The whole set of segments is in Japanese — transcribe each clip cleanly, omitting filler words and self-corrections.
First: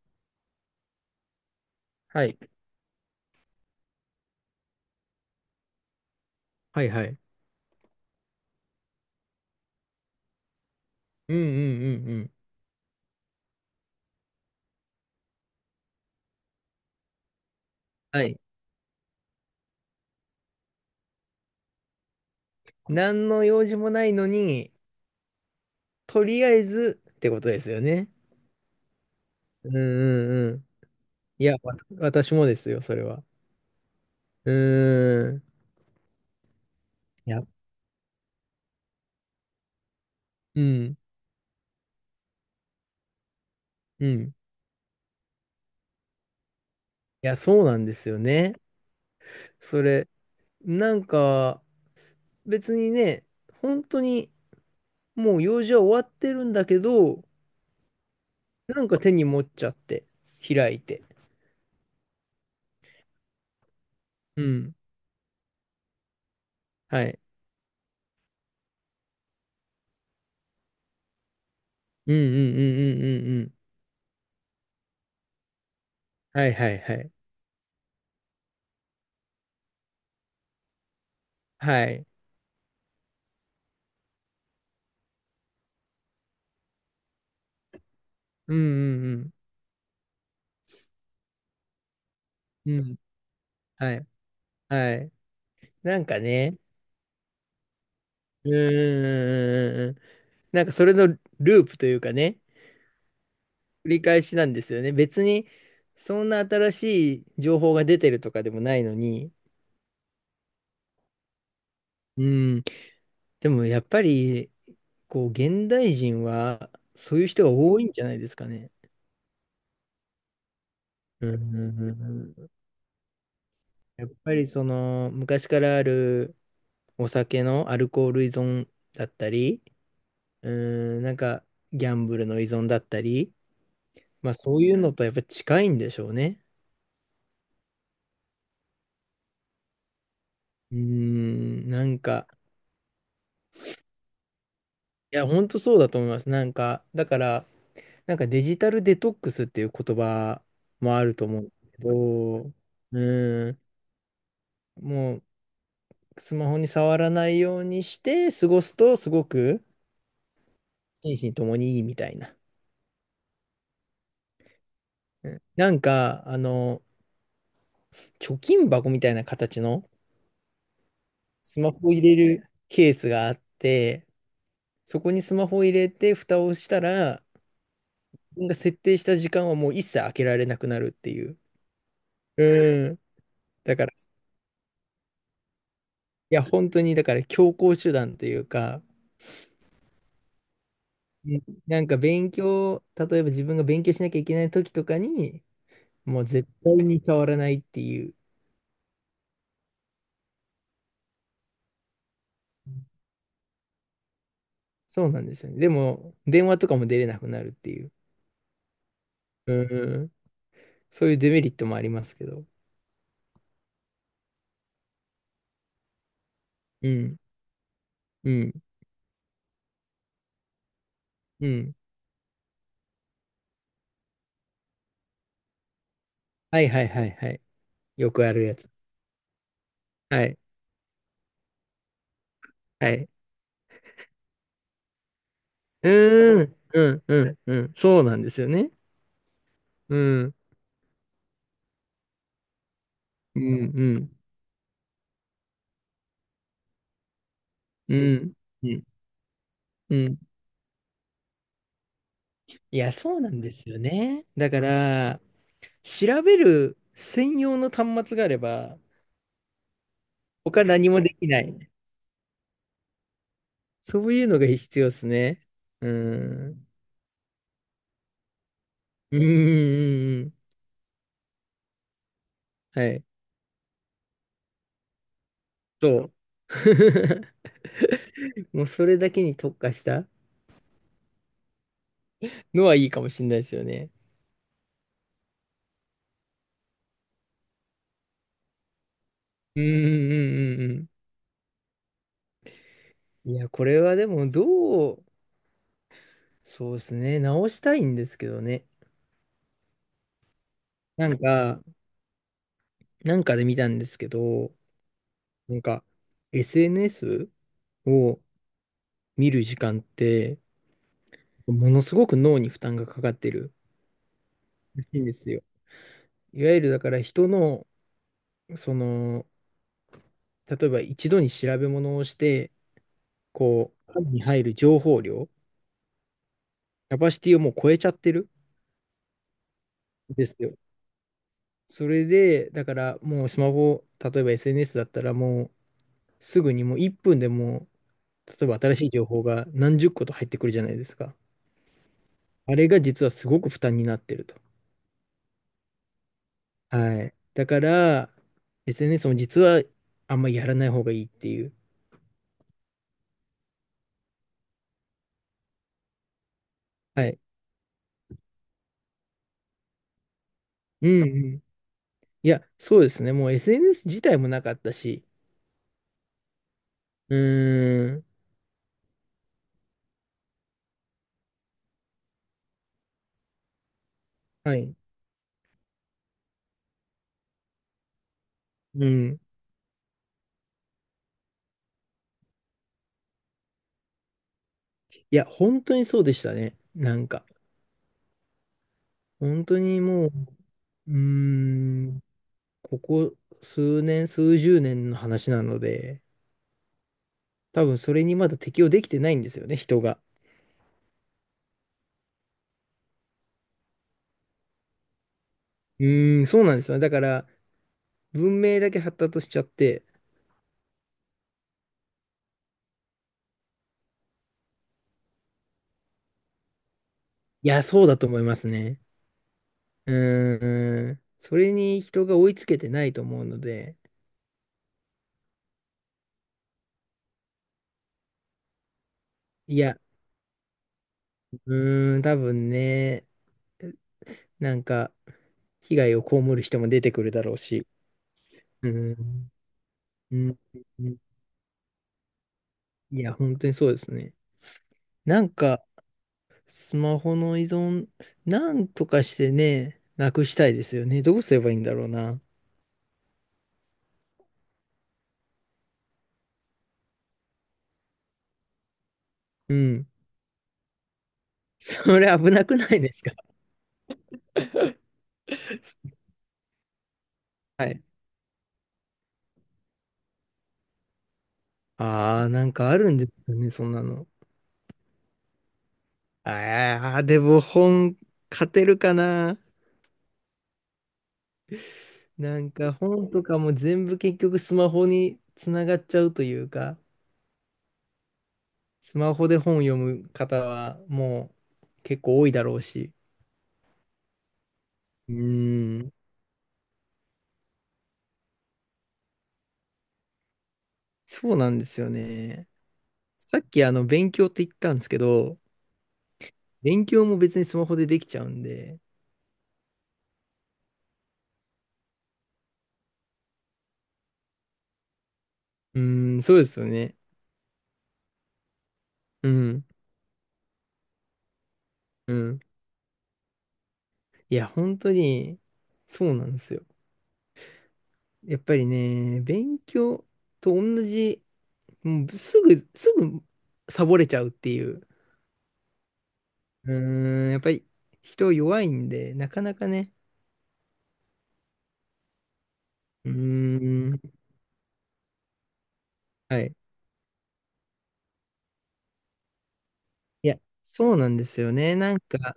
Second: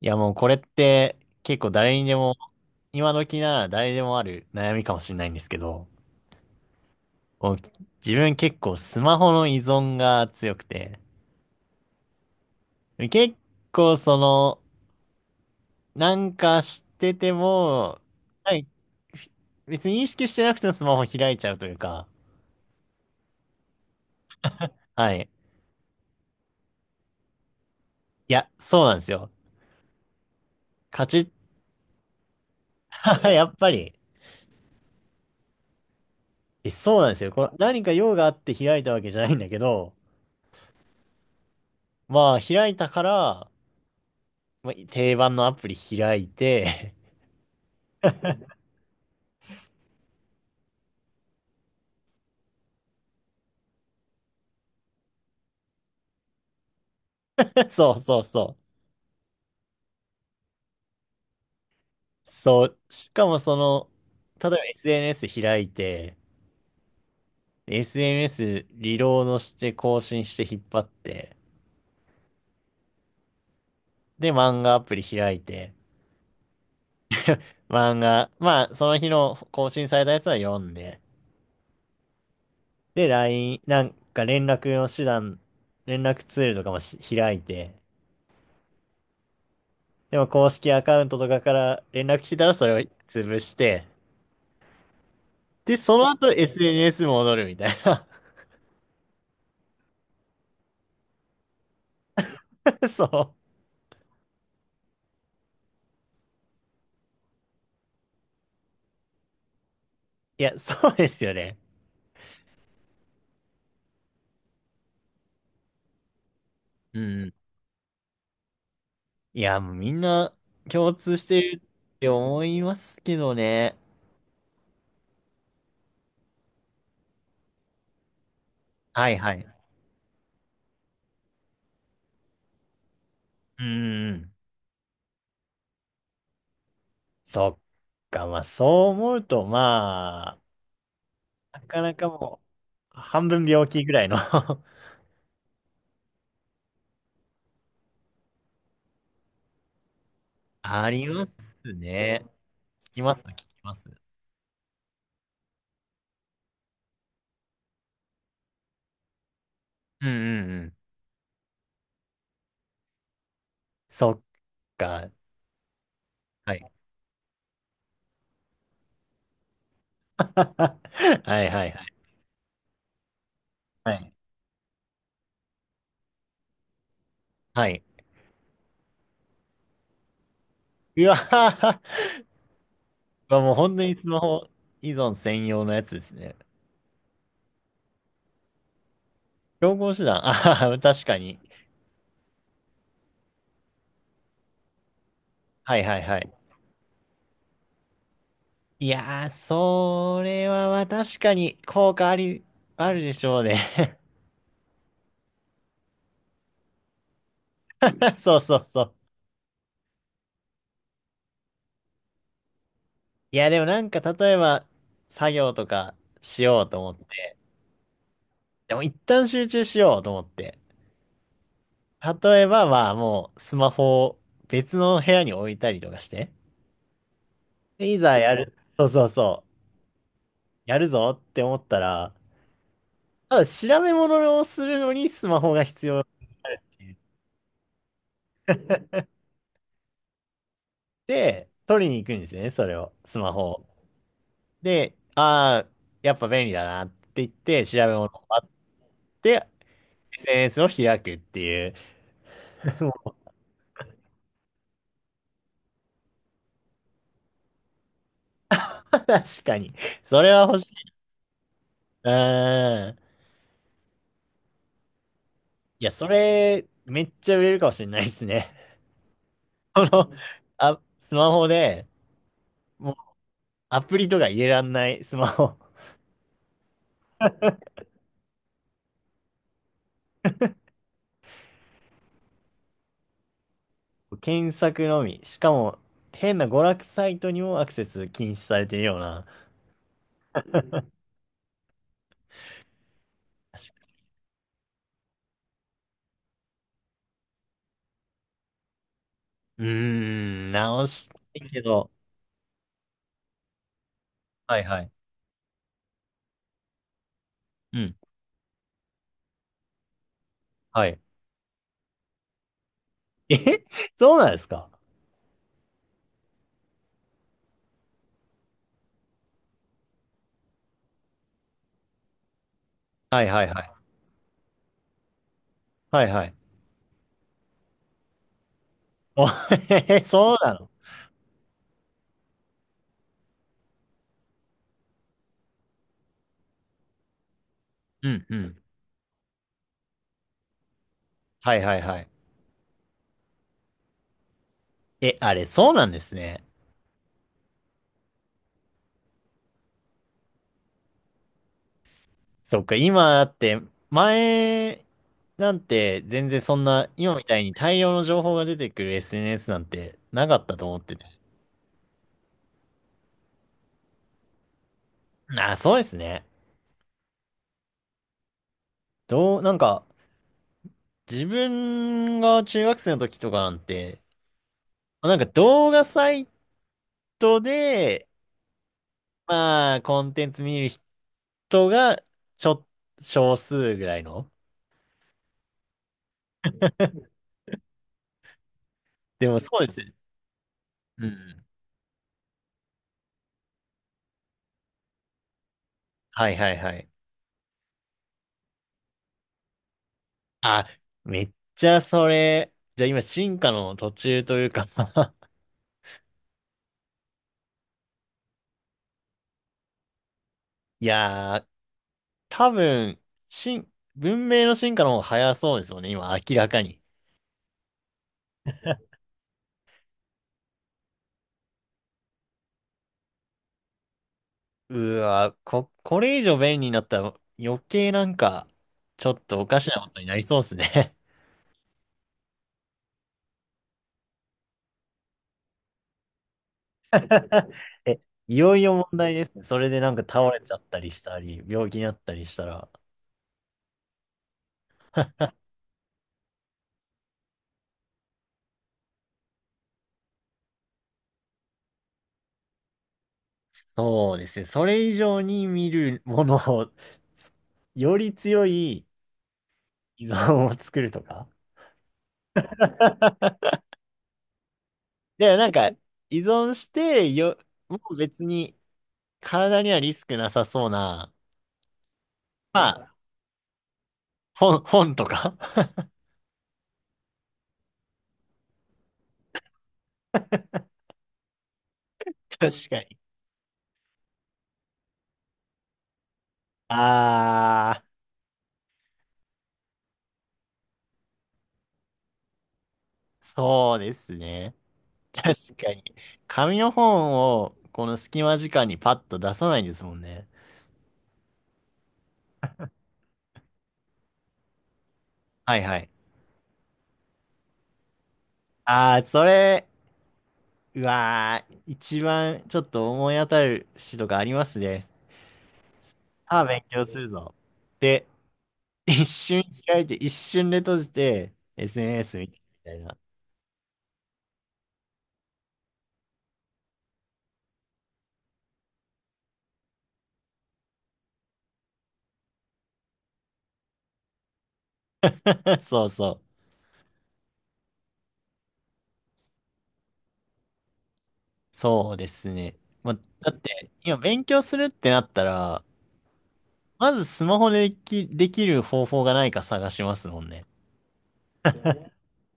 いやもうこれって結構誰にではも、い。今時なら誰でもある悩みかもしれないんですけど、はいはい。もう自分結構スマホの依存が強くて、うんうんうんうん。結構その、なんかしてても、はい。はい、ふ別に意識してなくてもスマホ開いちゃうというか。何の用事もないのに、はい。とりあえずってことですよね。いや、そうなんですよ。うんうんうん。カチいや、私もですよ、それは。ッ、やっぱり、うーん。え、そうなんですいよ。や、これ何か用があって開いたわけじゃないんだけど、うん。まあ開いたから、うん。いまあ、定番のアプリ開いて。 や、そうなんですよね。それ、なんか、別にね、本当にもう用事は終わってるんだけど、そうそうそなんか手に持っちゃって、開いて。う。そう。しかもその、う例えば ん。SNS 開いて、はい。SNS リロードして更新して引っ張って、うんうんうんうんうんうん。で、漫画アプリ開いて、はいはいはい。漫画、まあ、その日の更新されたやつは読んで、はい。で、ラインなんか連絡の手段、連絡ツールとかもし開いて、うんうんでも公式アカウントとかから連絡来たらそうれん。をうん。潰して、はい。はい。で、なそんのか後 ね、SNS 戻るみたいな。うーん。なんかそれのループというかね、そう。繰り返しなんですよね。別に、そんな新しい情報が出てるとかでもないのに。いや、そうですよね。うん。でもやっぱり、こう、現代人は、うそういうん。人が多いんじゃないですかね。いや、もうみんな共通しうんうてるんうってんう思ん。いますけどね。やっぱりその、昔からあるお酒のアルコール依存だっはいたはい。うり、うーん、なんか、ギャンブルの依存だったり、ーまん。あそういうのとやっぱ近いんでしょうね。そっか。まあそう思うと、まうーあ、なん、かななんかか、もう、半分病気ぐらいの。 いや、ほんとそうだと思います。なんか、だから、なんかデジタルデトックスっていう言葉あもありるとます思うんですけね。ど、う聞きます、聞きーん、ます。もうスマホに触らないようにして過ごすとすごくうんうんうん。心身ともにいいみたいな。そっか。なんか、あはい。の、貯金箱みたいな形の はいはいスはい。マホを入れるケースがあっはて、い。そこにスマホを入れて、蓋をしたら、はい。自分が設定した時間はもう一切開けられなくなるっうてわいう。はうん。は、もうだ本当から、にいスマホ依存専用のやつですね。や、本当に、だから強行手段というか、競合手段。あはは、確かうに。ん、なんか勉強、例えば自分が勉強しなきゃいけない時とかに、はいはいはもうい。絶対に触らないっていう。いやー、それはまあ確かに効果あり、あるでしょうね。そうなんですよね。でも、電話とかも出れなくなるっていう。そうそうそう。うん。そういうデメリットもありますけど。いや、でもなんか例えば作業とかしようとう思っん。て。うん。でも一旦集中しようと思って。うん。例えばまあもうスマホを別の部屋に置いたりとかして。はいはいはいはい。でいよざくやあるる。やつ。そうそうそう。はい。やるぞって思ったら、はい。ただ調べ物をするのにスマホが必う要ってーん、う言っん、うん、うん。そうなんですよね。うん、て、取りに行くんですよね、それを。スマうホん、を。うん、で、ああ、やっぱ便利だなって言って、調べう物をん、待っうん。て、うん、 SNS を開くっていう。い もや、うそうなんですよね。だから、調べる専用の端末があれば、確かに。それは欲他しい。何もできない。うーん。そういうのが必要ですね。いうや、それ、ん。めっちゃ売れるかもしれないですね。うん、うん、この、うんうん。あ、スマホで、はもうい。アプリとか入れらんないスマホ。そう。もうそれだけに特化したのはいいかもしれないですよね。検索のみ。しかも、変な娯楽サイトにもアクセス禁止されてるような。うん、うん、うん、うん。うん、いや、これはでも、どう、そうですね。直したいんですけどね。うーん、直しなたんいけか、ど。なんかで見たんですけど、はいはい。なんか、SNS うん。を見る時間って、はい。ものすごく脳に負担がかかってるえ。 そうなんですか。らしいんですよ。いわゆるだから人の、その、例えば一度に調べ物をして、はいはいはこい。う、頭に入る情報量、はいはい。キャパシティをもう超えちゃってるお。 へへ、んでそうすよ。なの。それで、だからもうスマホ、例えば SNS だったらもうすぐにもう1分でもうんう例えばん。新しい情報が何十個と入ってくるじゃないですか。はいはいはい。あれが実はすごく負担になってると。え、あれ、そうなんですね。はい。だから、SNS も実はあんまりやらない方がいいっていう。そっか、今だって、前なんて全然そんな、は今い。みたいに大量の情報が出てくる SNS なんてなかったと思っうてんて。うん。いや、そうですね。もう SNS 自体もなかったし。ああ、そうですね。うーん。どう、なんか、自分が中学生の時とかなんて、はい。なんか動画サイトで、うん。まあ、コンテンツ見る人が、ちょ、少数ぐらいの。いや、本当にそうでしたね。なんか。でも本そ当うですによ。もう、うーうん。ん、ここ数年、数十年の話なので、はいはいはい。多分それにまだ適応できてないんですよね、人が。あ、めっちゃそれ、じゃあ今進化の途中というか。 うーん、そうなんですよ。だから、文明だけ発達しちゃって、いやー、多分、進、文明の進化の方が早そうですよね、今明らかに。いや、そうだと思いますね。うーん、それに人が追いつけてないと思うので、うわ、こ、これ以上便利になったら余計なんか、ちょっとおいかしや、なことになりそうですね。 うーん、多分ね、なんか、被害を被る人も出てくるだろう し、え、いよいうーよ問題でん、すね。それでなんかう倒ん、れちゃったうりん、したり、病気になったりしたら。いや、本当にそうですね。なんか、スマホの依存、なんとかしてね、なくしたいですよね。どうすればいいんだろうな。そうですね。それ以上に見るものを、より強いうん、依存を作るとか。それ危なくないですか？ で、なんか、依存してよ、はもい、う別に体にはリスクなさそうな、ああ、なんまかあるあ、んですよね、そんなの。本、本とか。 ああ、でも本、勝てるかな。な ん確かかに。本とかも全部結局スマホにつながっちゃうというか、ああ、スマホで本読む方はもう結構多いだろうし。そうですね。うー確かに。ん、紙の本を、この隙間時間にパッと出さないんですもんね。そうなんですよね。さっきあの勉強って言ったんですけど、はいはい。勉強も別にスマホでできちゃうんで、ああ、それ、うわー、一番ちょっと思い当たる詩とかありますね。うーん、そうさあ、です勉よ強ね。するぞ。で、一う瞬ん、開いて、一瞬で閉じて、う SNS 見てん。みたいな。いや、本当に、そうなんですよ。やっぱりね、勉強と同じ、もうすぐサボれちゃうっていう。そうそう。うーん、やっぱり人弱いんで、なかなかね。そうですね。まあ、うーだって、今ん、勉強するってなったら、はい。まずスマホででき、できる方法がないか探しますもんいや、ね。そうなんですよね。なんか、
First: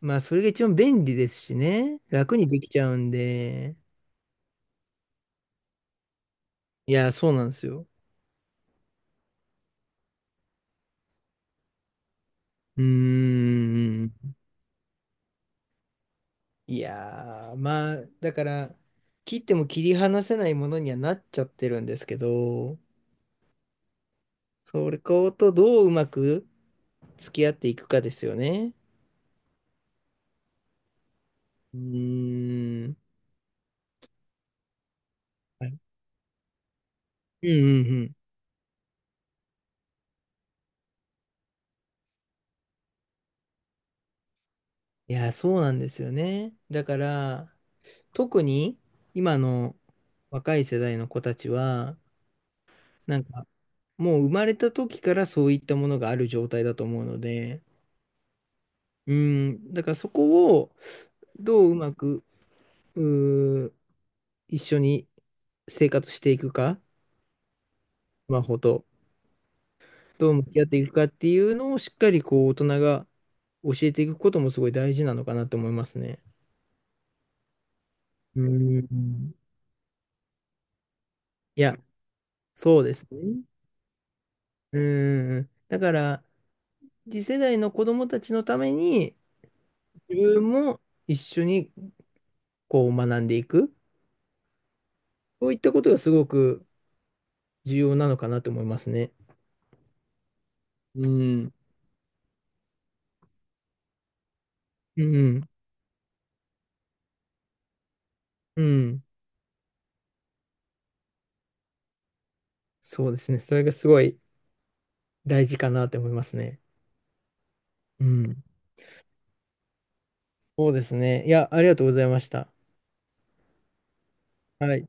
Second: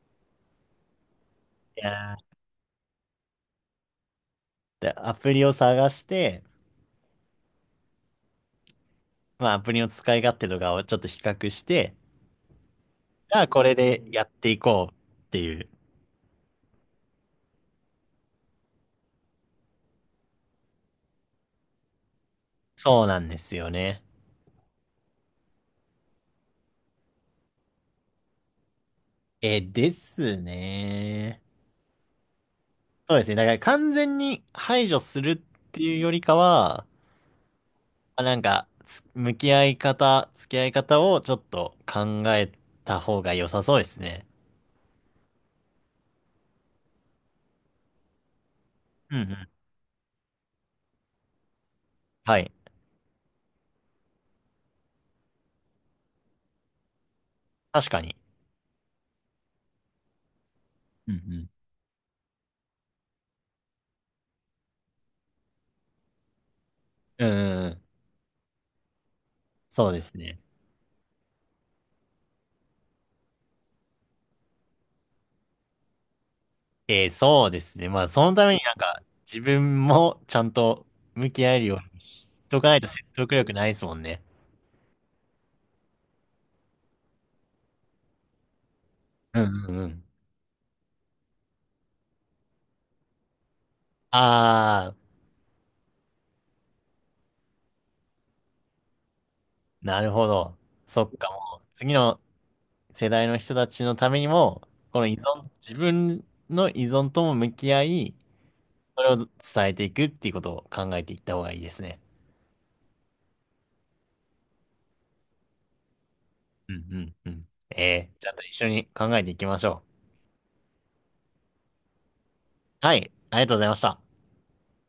まあ、それが一番便利ですしいね。やー、楽にできちゃうんで。でアプリを探して、いや、そうなんですよ。まあ、アプリの使い勝手とかをちょっと比較して、うーじゃあこれでやっん。ていこうっていう。いやー、まあ、だから、切っても切り離せないものにはなっちゃってるんですけど、そうなんですよね。それことどううまく付き合っていくかですよね。え、ですね。うーん。そうですね。だから完全に排除するはっい、ていうよりかは、うんうんうん。あなんか、つ向き合い方、付き合い方をちょっと考えた方が良さそうですね。いや、そうなんですよね。だから、特にうんう今ん。の若い世代の子たちは、はい。なんかもう生まれた時からそういったものがある状態だと思うので、確かに。うん。だからそこをうんどううまく、うー一緒に生活していくか、うん。うんうんうんうん。スマホと。そうですどうね。向き合っていくかっていうのをしっかりこう大人が教えていくこともすごい大事なのかなと思いますね。えー、そうですね。まあ、そのうためになんか、ん。自分もちゃんと向き合えいるよや、うにしとかなそいうとで説す得ね。力ないですもんね。うん。だから、次世代の子供たちのために、うんうんうん。自分も一緒にこう学んでいく。あそういったことがすごく重要なのかなと思いますね。ー、なるほど。そうっか、ん。もう、次の世代の人たちのためにも、こうの依ん。存、自分の依存とも向き合い、うん。それを伝えていくっていうことを考えていった方がいいですね。そうですね。それがすごい大事かなと思いますね。うんうんうん。えうえ、ちゃんとん。一緒に考えていきましょう。そうですね。いや、ありがとうございました。はい、ありがとうございました。はい。